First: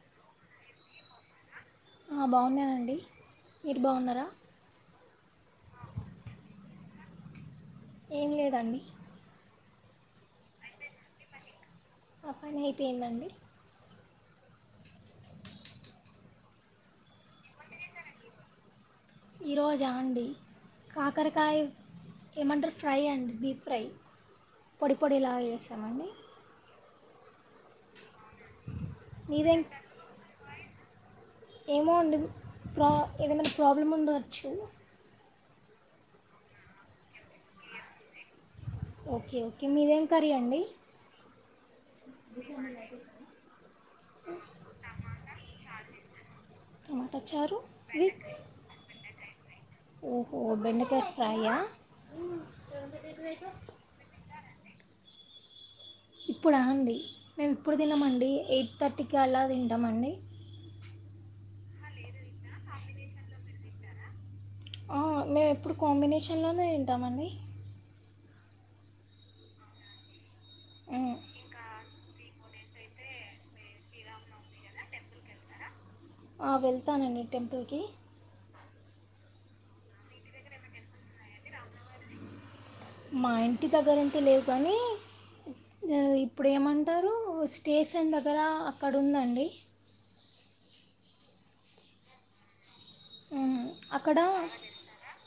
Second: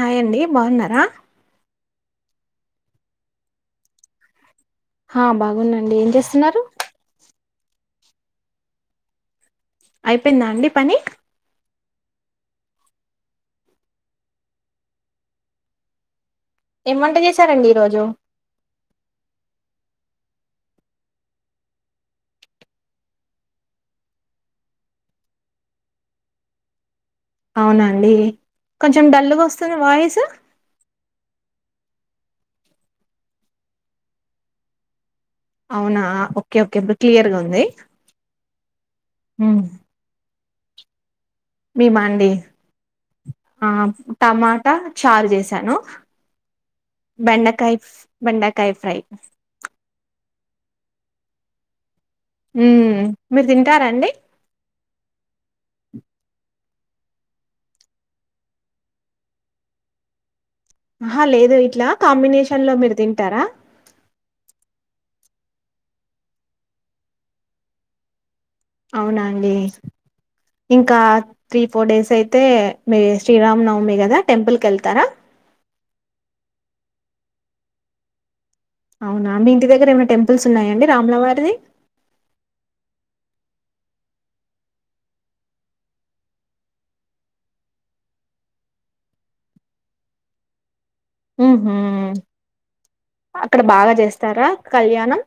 Hi అండి బాగున్నారా బాగున్నానండి మీరు బాగున్నారా ఆ బాగుందండి ఏం చేస్తున్నారు ఏం లేదండి అయిపోయిందా అండి పని ఆ పని అయిపోయిందండి ఏమంట చేశారండి ఈరోజు ఈరోజా అండి కాకరకాయ ఏమంటారు ఫ్రై అండి డీప్ ఫ్రై పొడి పొడి లాగా చేసామండి అవునండి కొంచెం డల్లుగా మీదేం వస్తుంది వాయిస్ ఏమో అండి ప్రా ఏదనా ప్రాబ్లమ్ ఉండవచ్చు అవునా ఓకే ఓకే ఇప్పుడు క్లియర్ గా ఉంది ఓకే ఓకే మీరేం కర్రీ అండి మేమ అండి ఆ టమాటా చారు చేసాను టమాట చారు బెండకాయ ఫ్రై ఓహో బక ఫ్రై ఆ ఉ మీరు తింటారండి ఇప్పుడా అండి మేము ఎప్పుడు తినమండి ఎయిట్ థర్టీకి అలా తింటామండి ఆహా లేదు ఇట్లా కాంబినేషన్ లో మీరు తింటారా మేము ఎప్పుడు కాంబినేషన్లోనే తింటామ అండి అవునాండి ఇంకా ఉమ్. త్రీ ఫోర్ డేస్ అయి మతే మ శ్రీరామ్ నవమి గదా టెంపుల్ కెల్తార వెళ్తానండి టెంపోకి అవునా మీ ఇంటి దగ్గర ఏమైనా టెంపుల్స్ ఉన్నాయంండి రామ్లవారిది మా ఇంటి దగ్గరంత లేదు కానీ ఇప్పుడు ఏమంటారు స్టేషన్ దగ్గర అక్కడ ఉందండి హ హ అక్కడ ఉమ్, బాగా అక్కడ చేస్తారా కళ్యాణం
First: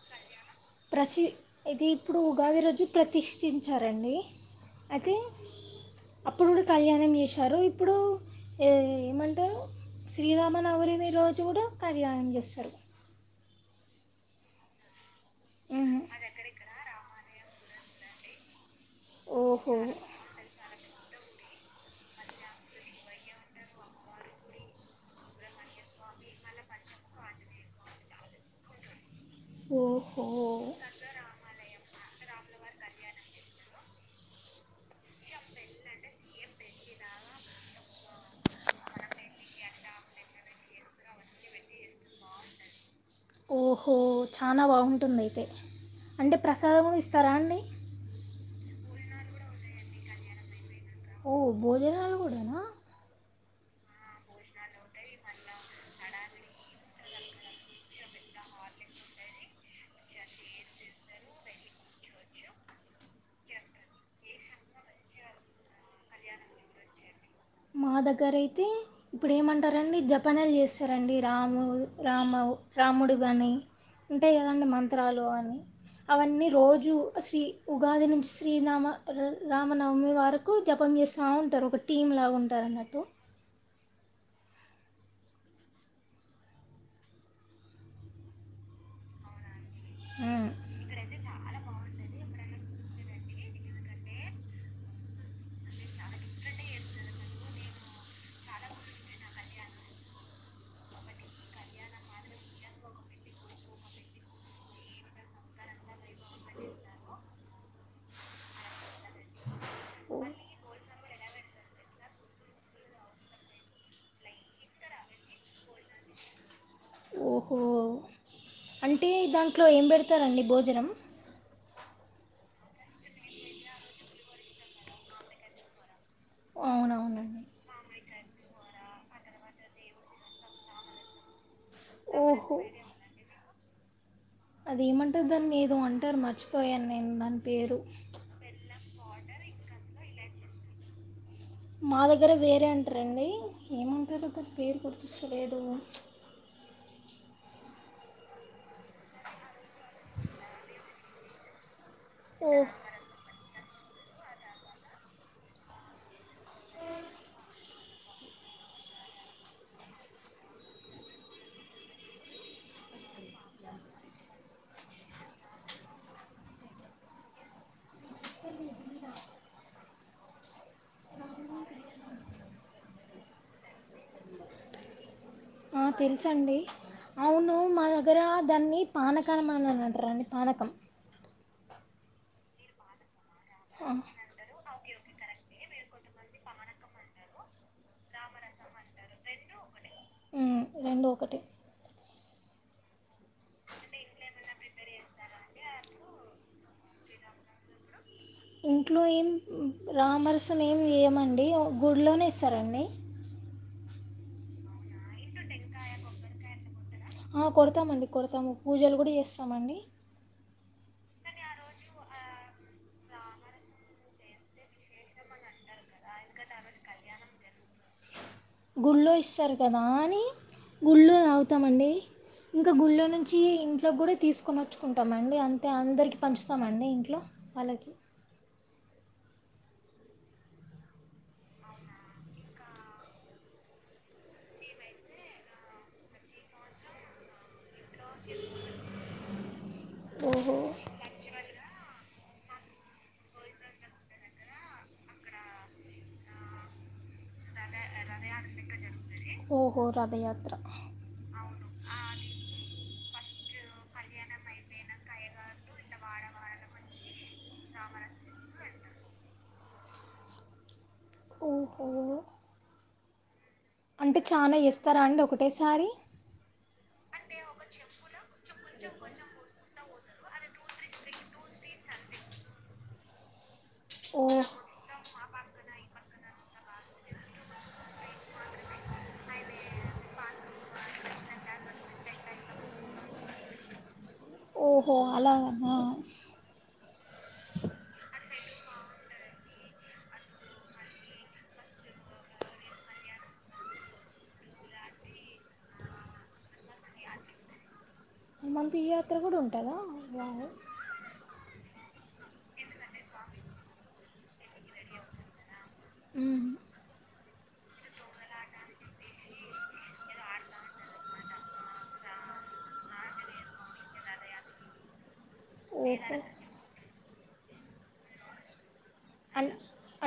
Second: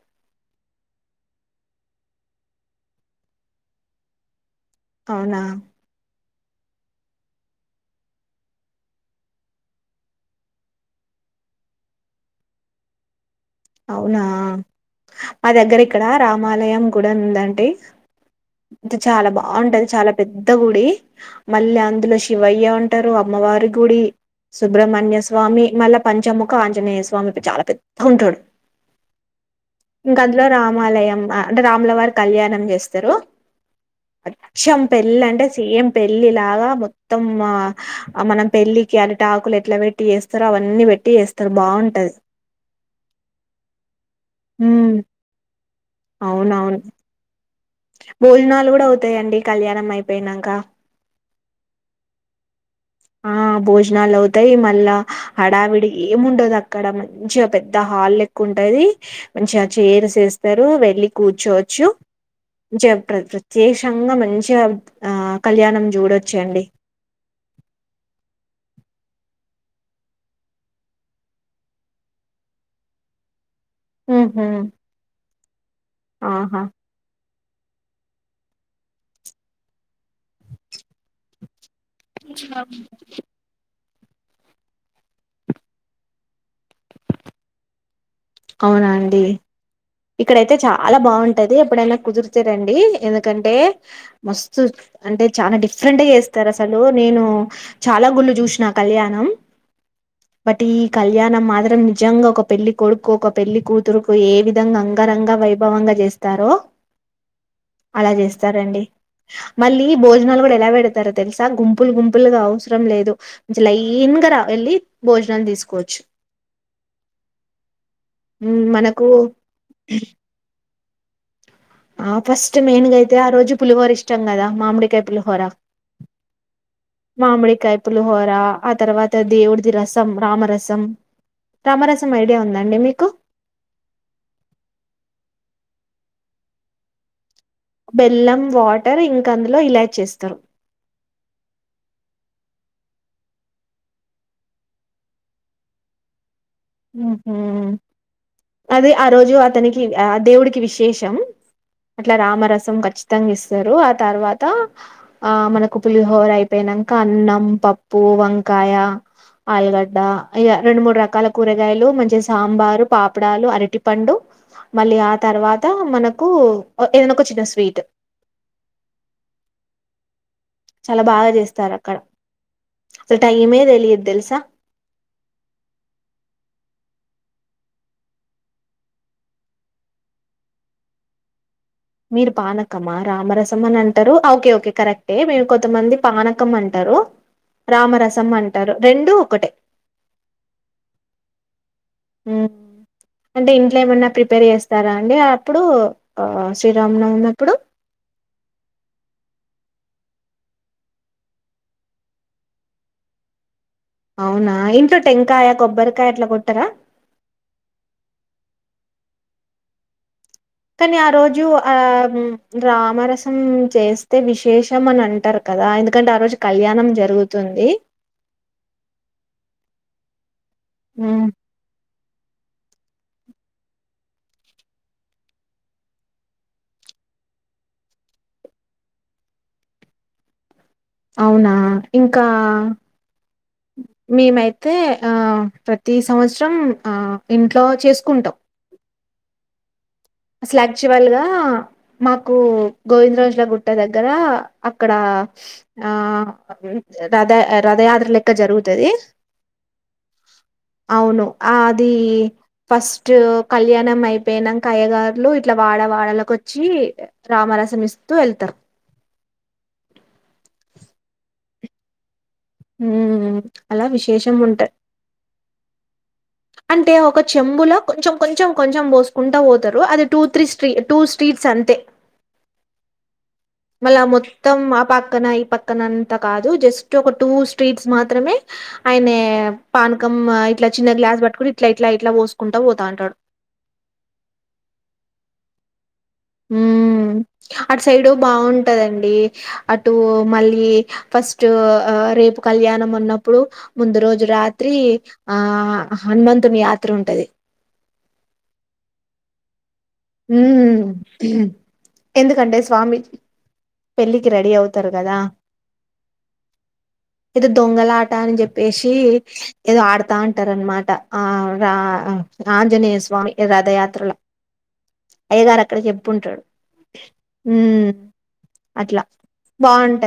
ప్రసి ఇది ఇప్పుడు ఉగాది రోజు ప్రతిష్ఠించారండి అయితే అవునా అప్పుడు కూడా కళ్యాణం చేశారు ఇప్పుడు ఏమంటారు శ్రీరామనవరిని రోజు కూడా కళ్యాణం చేస్తారు అవునా మా దగ్గర ఉమ్, ఇక్కడ రామాలయం గుడ ఉందండి ఇది చాలా ఓహో బాగుంటది చాలా పెద్ద గుడి మళ్ళి అందులో శివయ్య ఉంటారు, అమ్మవారి గుడి, సుబ్రహ్మణ్య స్వామి, మళ్ళ పంచముఖ ఆంజనేయ స్వామి, చాలా పెద్ద ఉంటడు. ఇంకా ఓహో అందులో రామాలయం అ అంటే రాములవారి కళ్యాణం చేస్తరు అచ్చం పెళ్ళి అంటే సేమ్ పెళ్ళి లాగా మొత్తం మనం పెళ్ళికి అరిటాకులు ఎట్లా వెట్టి చేస్తారో అవన్నీ వెట్టి చేస్తరు బాగుంటది ఓహో చానా ఉమ్ బాగుంటుంది అయితే అంటే అవునవును ప్రసాదమూ ఇస్తారా అండి భోజనాలు గూడా అవుతాయండి కళ్యాణం అయిపోయినంకా ఓ భోజనాలు గూడనా ఆ భోజనాలు అవుతాయి, మళ్ళా హడావిడి ఏముండదు అక్కడ మంచిగా పెద్ద హాల్ లెక్క ఉంటది, మంచిగా చైర్స్ వేస్తారు, వెళ్ళి కూర్చోవచ్చు, మంచిగా ప్ర ప్రత్యేకంగా మంచిగా ఆ కళ్యాణం చూడొచ్చు అండి. మా దగ్గర అయితే ఇప్పుడు ఏమంటారండి జపనలు జేస్తారండి రాము రామౌ రాముడు గానీ ఉంటాయి ఉహు గదండి మంత్రాలు అని అవన్నీ ఆహా రోజూ శ్రీ ఉగాది నుంచి శ్రీనామ ఉర్ రామనవమి వరకు జపం జేస్తా ఉంటారు ఒక టీం లాగా ఉంటారు అన్నట్టు [unintelligible] అవునండి మ్మ్. ఇక్కడైతే చాలా బాగుంటది ఎప్పుడైనా కుదురు చరండి ఎందుకంటే మస్తు అంటే చానా డిఫరెంట్ గా చేస్తారు అసలు నేను చాలా గుళ్ళు చూసిన కళ్యాణం. బట్ ఈ కళ్యాణం మాత్రం నిజంగా ఒక పెళ్లి కొడుకు, ఒక పెళ్లి కూతురుకు ఏవి. ధంగా అంగరంగ వైభవంగా జేస్తారో అలా జేస్తారండి. మళ్ళీ భోజనాలు గూడా ఎలా వెడతారో తెలుసా గుంపులు గుంపులుగా అవసరం లేదు చ లైన్గా రా వెళ్ళి భోజనాలు తీసుకోవచ్చు. ఓహో ఊమ్ మనకు ట్లో ఏం బెడతారండి బో ఉజరం ఆ ఫస్ట్ మెయిన్గా అయితే ఆ రోజు పులిహోర ఇష్టం గదా మామిడికాయ్ పులిహోర అవునవునండి మామిడికాయ పులిహోర ఆ తర్వా త దేవుడుది రసం రామరసం తామరసం ఐడియా ఉందా అండి మీకు అది ఏమంటారు దాన్ని ఏదో అంటారు మర్చిపోయాను నేను దాన్ బెల్లం వాట్ టరు ఇంకా అందులో ఇలాచి ఏస్తరు మా దగ్గర వేరే అంటరండి ఏమంటారు దాని పేరు గుర్తొస్తలేదు ఉహూ అది ఆ రోజు అతనికి ఆ దేవుడికి విశేషం అట్లా ఓ రామరసం ఖచ్చితంగా ఇస్ తరు ఆ తర్వాత ఆ మనకు పులిహోర అయిపోనంక అన్నం, పప్పు, వంకాయ, ఆల్గడ్డ, ఇగ రెండు మూడు రకాల. కూరగాయలు మంచి సాంబారు పా పుడాలు అరటి పండు మళ్ళీ ఆ తర్వాత మనకు అ ఏదన్న ఒక చిన్న స్వీట్ చాలా బాగా జేస్తారు అక్కడ అసల్ టైమే దేలీద్ తెలుసా ఆ తెలుసండి అవును మా దగ్గర దాన్ని పానకం అనని అంటారండి పానకం మీరు పానకమా రామరస్ సం అని ఆ, అంటారు కొంతమంది పానకం అంటారు రామరసం అంటారు రెండు ఒకటే ఉమ్ రెండు ఒకటే ఉమ్ అంటే ఇంట్లో ఏమన్నా ప్రిపేర్ చేస్తారా అండి అప్పుడు శ్రీరామనవమి అప్పుడు ఇంట్లో ఏం రామరసం ఏమి చేయమండి గుడిలోనే ఇస్తారండి అవునా ఇంట్లో టెంకాయ కొబ్బరికాయ అట్లా కొట్టార అ కొడతామండి కొడతాము పూజలు కూడా చేస్తామండి కానీ ఆ రోజు ఆ రామరసం చేస్తే విశేషం అని అంటారు కదా ఎందుకంటే ఆ రోజు కళ్యాణం జరుగుతుంది గుల్లో ఇస్తారు కదా అని గుళ్ళు ఉమ్, తాగుతామండి ఇంకా గుళ్ళో నుంచి ఇంట్లోకి కూడా తీసుకొని వచ్చుకుంటామ అండి అంతే అందరికి పంచుతామండి ఇంట్లో వాళ్ళకి అవునా ఇంకా మేమైతే ఆ ప్రతి సంవత్సరం ఆ ఇంట్లో చేసుకుంటాం ఓహో అసలు యాక్చువల్ గా మా కు గోవింద రోజుల గుట్ట దగ్గర అక్కడ ఆ రథ రథయా లెక్క జరుగుతది ఓహో రథయాత్ర అవును అది ఫస్ట్ కళ్యాణం అయిపోయినంక అయ్యగా ర్లు ఇట్ల వాడ వాడలకొచ్చి రామరసం ఇస్తూ వెళ్తరు ఇంక ఉం అంటే చానా ఏస్తారా అండి ఒకటేసారి అంటే ఒక చెంబుల కొంచెం కొంచెం కొంచెం పోసుకుంటపోతారు అది టూ త్రీ స్ట్రీ టూ స్ట్రీ ట్స్ అంతే మల్ల ఓ మొత్తం ఆ పక్ పక్కన ఈ పక్కన అంత కాదు జస్ట్ ఒక టూ స్ట్రీట్స్ మాత్రమే ఆయనే పానకం ఇట్లా చిన్న గ్లాస్ పట్టుకుని ఇట్ల ఇట్ల ఇట్ల పోసుకుంటా పోతాంటడు ఓహో అలాగానా ఉమ్ అటు సైడ్ బాగున్ టదండి అటు మళ్ళీ ఫస్ట్ ఆ రేపు కళ్యాణం అన్నప్పుడు ముందు రోజు రాత్రి ఆ హనుమంతుని యాత్ర ఉంటది హనుమంత్ ఈ యాత్ర కూడా ఉంటదా ఉ మ్ ఎందుకంటే స్వామి పెళ్ళికి రెడీ అవతారు కదా ఉహ్మ్ ఏదో దొంగలాట అని చెప్పేసి ఏదో ఆడతా అంటారు అనమాట ఆ రా మ్ ఆంజనేయ స్వామి రథయాత్రల అయ్య గారు అక్కడ ఓహో చెప్పుంటడు ఉమ్ అట్ల అన్-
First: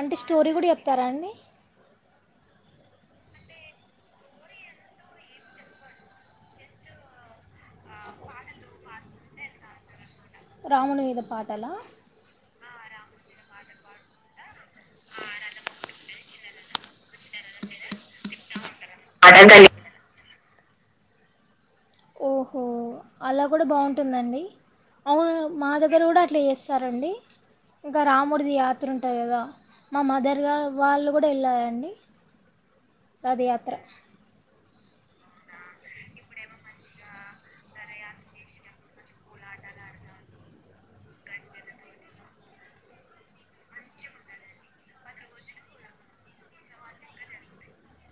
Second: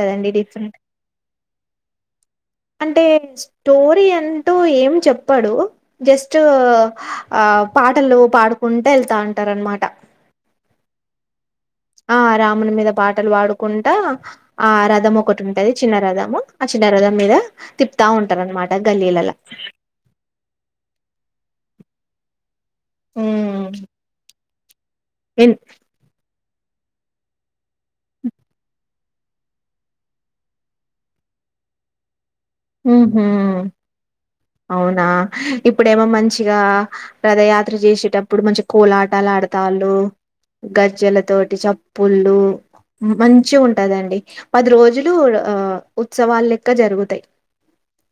అంటే స్టోరీ కూడా డిఫరెంట్ చెప్తారా అండి అంటే స్టోరీ అంటూ ఏం చెప్పడు జస్ట్ ఆ పాటలు పాడుకుంట ఎల్తాంటరు అనమాట రాముని మీద పాటలా ఆ రాముని మీద పాటలు పాడుకుంట ఆ రథం ఒకటి ఉంటది చిన్న రథము ఆ చిన్న రథం మీద తిప్తా ఉంటారు అనమాట గల్లీలల ఓ ఓ అలా గూడా ఉమ్ బాగుంటుందండి అవును మా దగ్గర కూడా అట్లే చేస్తారండి ఇంకా రామూడిది యాత్ర ఉంటధి కదా మా మదర్ వాళ్ళు కూడా వెళ్ళారండి అహా రథయాత్ర అవున ఆ ఇప్పుడేమో మంచిగా రథయాత్ర చేసేటప్పుడు మంచి కోలాటాలు ఆడతాల్లు గజ్జల తోటి చప్పుల్లు మంచిగుంటదండి పది రోజులు ఆ ఆ ఉత్సవాలు లెక్క జరుగుతయి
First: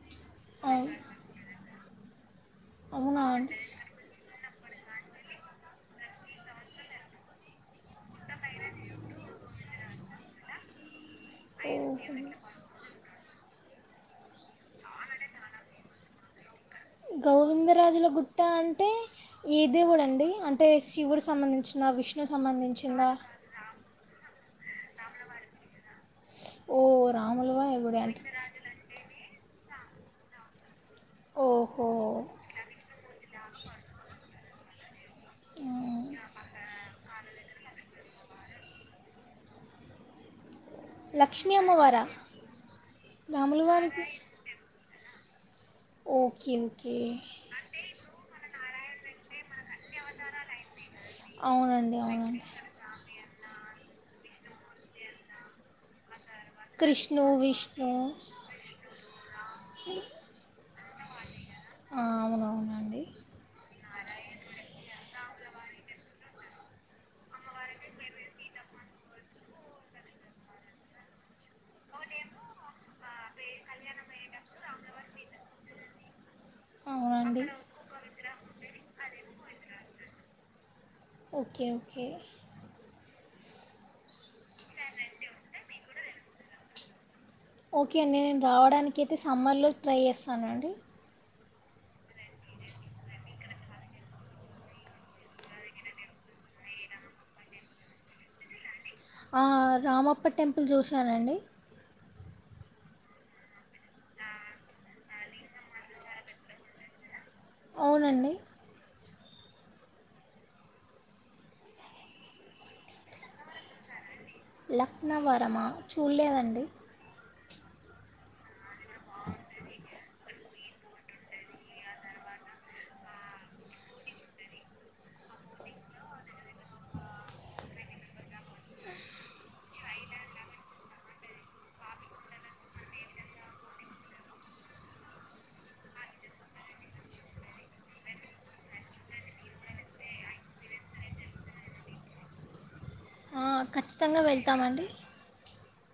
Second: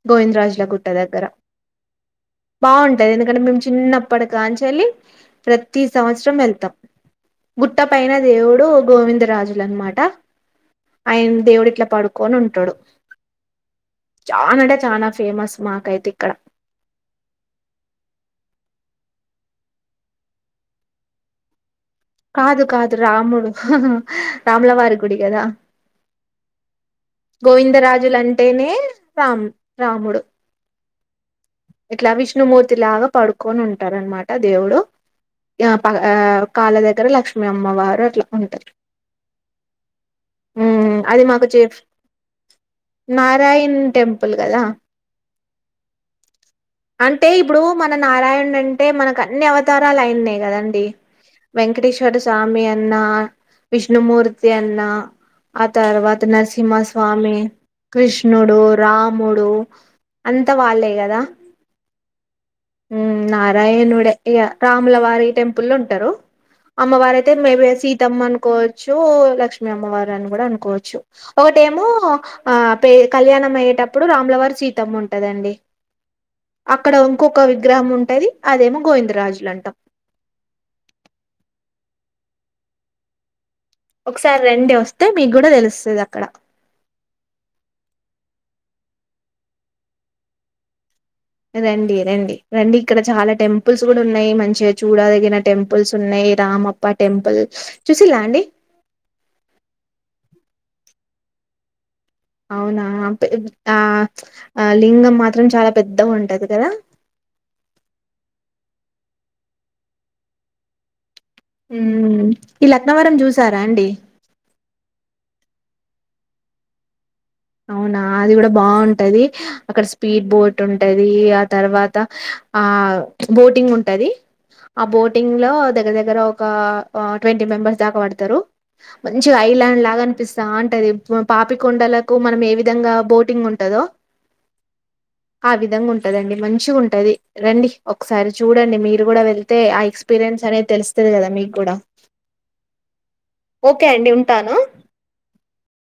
గోవింద్రాజ్ల గుట్ట అవును దగ్గర బాగుంటది అవునా ఎందుకంటే అండి మేము చిన్నప్పటికాంచి వెల్లి ప్రతి సంవత్సరం వెల్తమ్ గుట్ట పైన దేవుడు గోవిందరాజులు అనమాట ఆయన దేవుడు ఓ. ఇట్ల పడుకొని ఉంటడు చానంటే చానా ఫేమస్ మాకైతే ఇక్కడ గోవిందరాజుల గుట్ట అంటే ఏ దేవుడు అండీ అంటే శివుడు సంబంధించిన కాదు కాదు రాముడు హాహా రాములవారి గుడి కదా ఓ రాములవా ఎవడే అంటే గోవిందరాజులంటేనే రామ్ రాముడు ఓహో ఇట్లా విష్ణుమూర్తి లాగా పడుకొని ఉంటారు అనమాట దేవుడు ఆ ప ఉమ్. కళ్ళ దగ్గర లక్ష్మీ అమ్మవారు ఉంట అది మాకు లక్ష్మీ చే అమ్మవారా రాముల నారాయణ్ టెంపుల్ కదా ఓహ అంటే ఇప్పుడు మన నారాయణ అంటే అంటే మనకు అన్ని అవతారాలు అయిన్నాయి కదండి అవునండి వెంకటేశ్వర అవునండి స్వామిీ అన్న విష్ణుమూర్తి అన్న ఆ తర్వాత నరసింహ కృష్ణు స్వామి విష్ణు కృష్ణుడు రాముడు అంత వాళ్ళే అదా ఆ ఉ అవునవునండి నారాయణడ ఇ రాములవారి టెంపుల్ ఉంటారు అమ్మవారు అయితే మేబి సీతమ్మ అనుకోవచ్చు లక్ష్మీ అమ్మవారు అని కూడా అనుకోవచ్చు ఒకటేమో ఆ ప కళ్యాణం అయ్యేటప్పుడు రాములవారి సీతమ్మ ఉంటదండి అక్కడ ఇంకొక అవునండి విగ్రహం ఉంటది అదేమో గోవిందరాజులు అంటాం ఓకే ఓకే ఒకసారి రెండే వస్తే మీకు కూడా తెలుస్తుంది అక్కడ కైతే సమ్మర్లో ట్రై చేస్తానండి రండి రండి రండిక్కడ చాల టెంపుల్స్ గుడున్నాయి. మంచిగ చూడదగిన టెంపుల్స్ ఉన్నయి, రామప్ప టెంపుల్ చూసిల్లా అండి? సానండి అవునా పె ఆ లింగం మాత్రం చాలా పెద్ద ఉంటది గదా? అవునండి ఉమ్, ఈ లక్నవరం చూసారా అండి? లక్నవరమా చూడలేదండి అవునా అది కూడా బావుంట్ టది అక్కడ సు స్పీడ్ బోట్ ఉంటది ఆ తర్వాత ఆ బోటింగ్ ఉంటది. ఆ బోటింగ్ లో దగ్గర దగ్గర ఒక ట్వంటీ మెంబెర్స్ దాక పడతరు, మంచిగా ఐలాండ్ లాగా అనిపిస్తామ్టది పాపికొండలక్ కు మనం ఏ విధంగా బోటింగ్ ఉంటదో ఆ విధంగా ఉంటుందండి మంచిగుంటది రండి ఒకసారి చూడండి మీరు కూడా వెళ్తే ఆ ఎక్స్పీరియన్స్ అనేది తెలుస్తది కదా మీగ్గుడా. ఆ ఓకే అండి ఖచ్చితంగా ఉంటాను వెళ్తామండి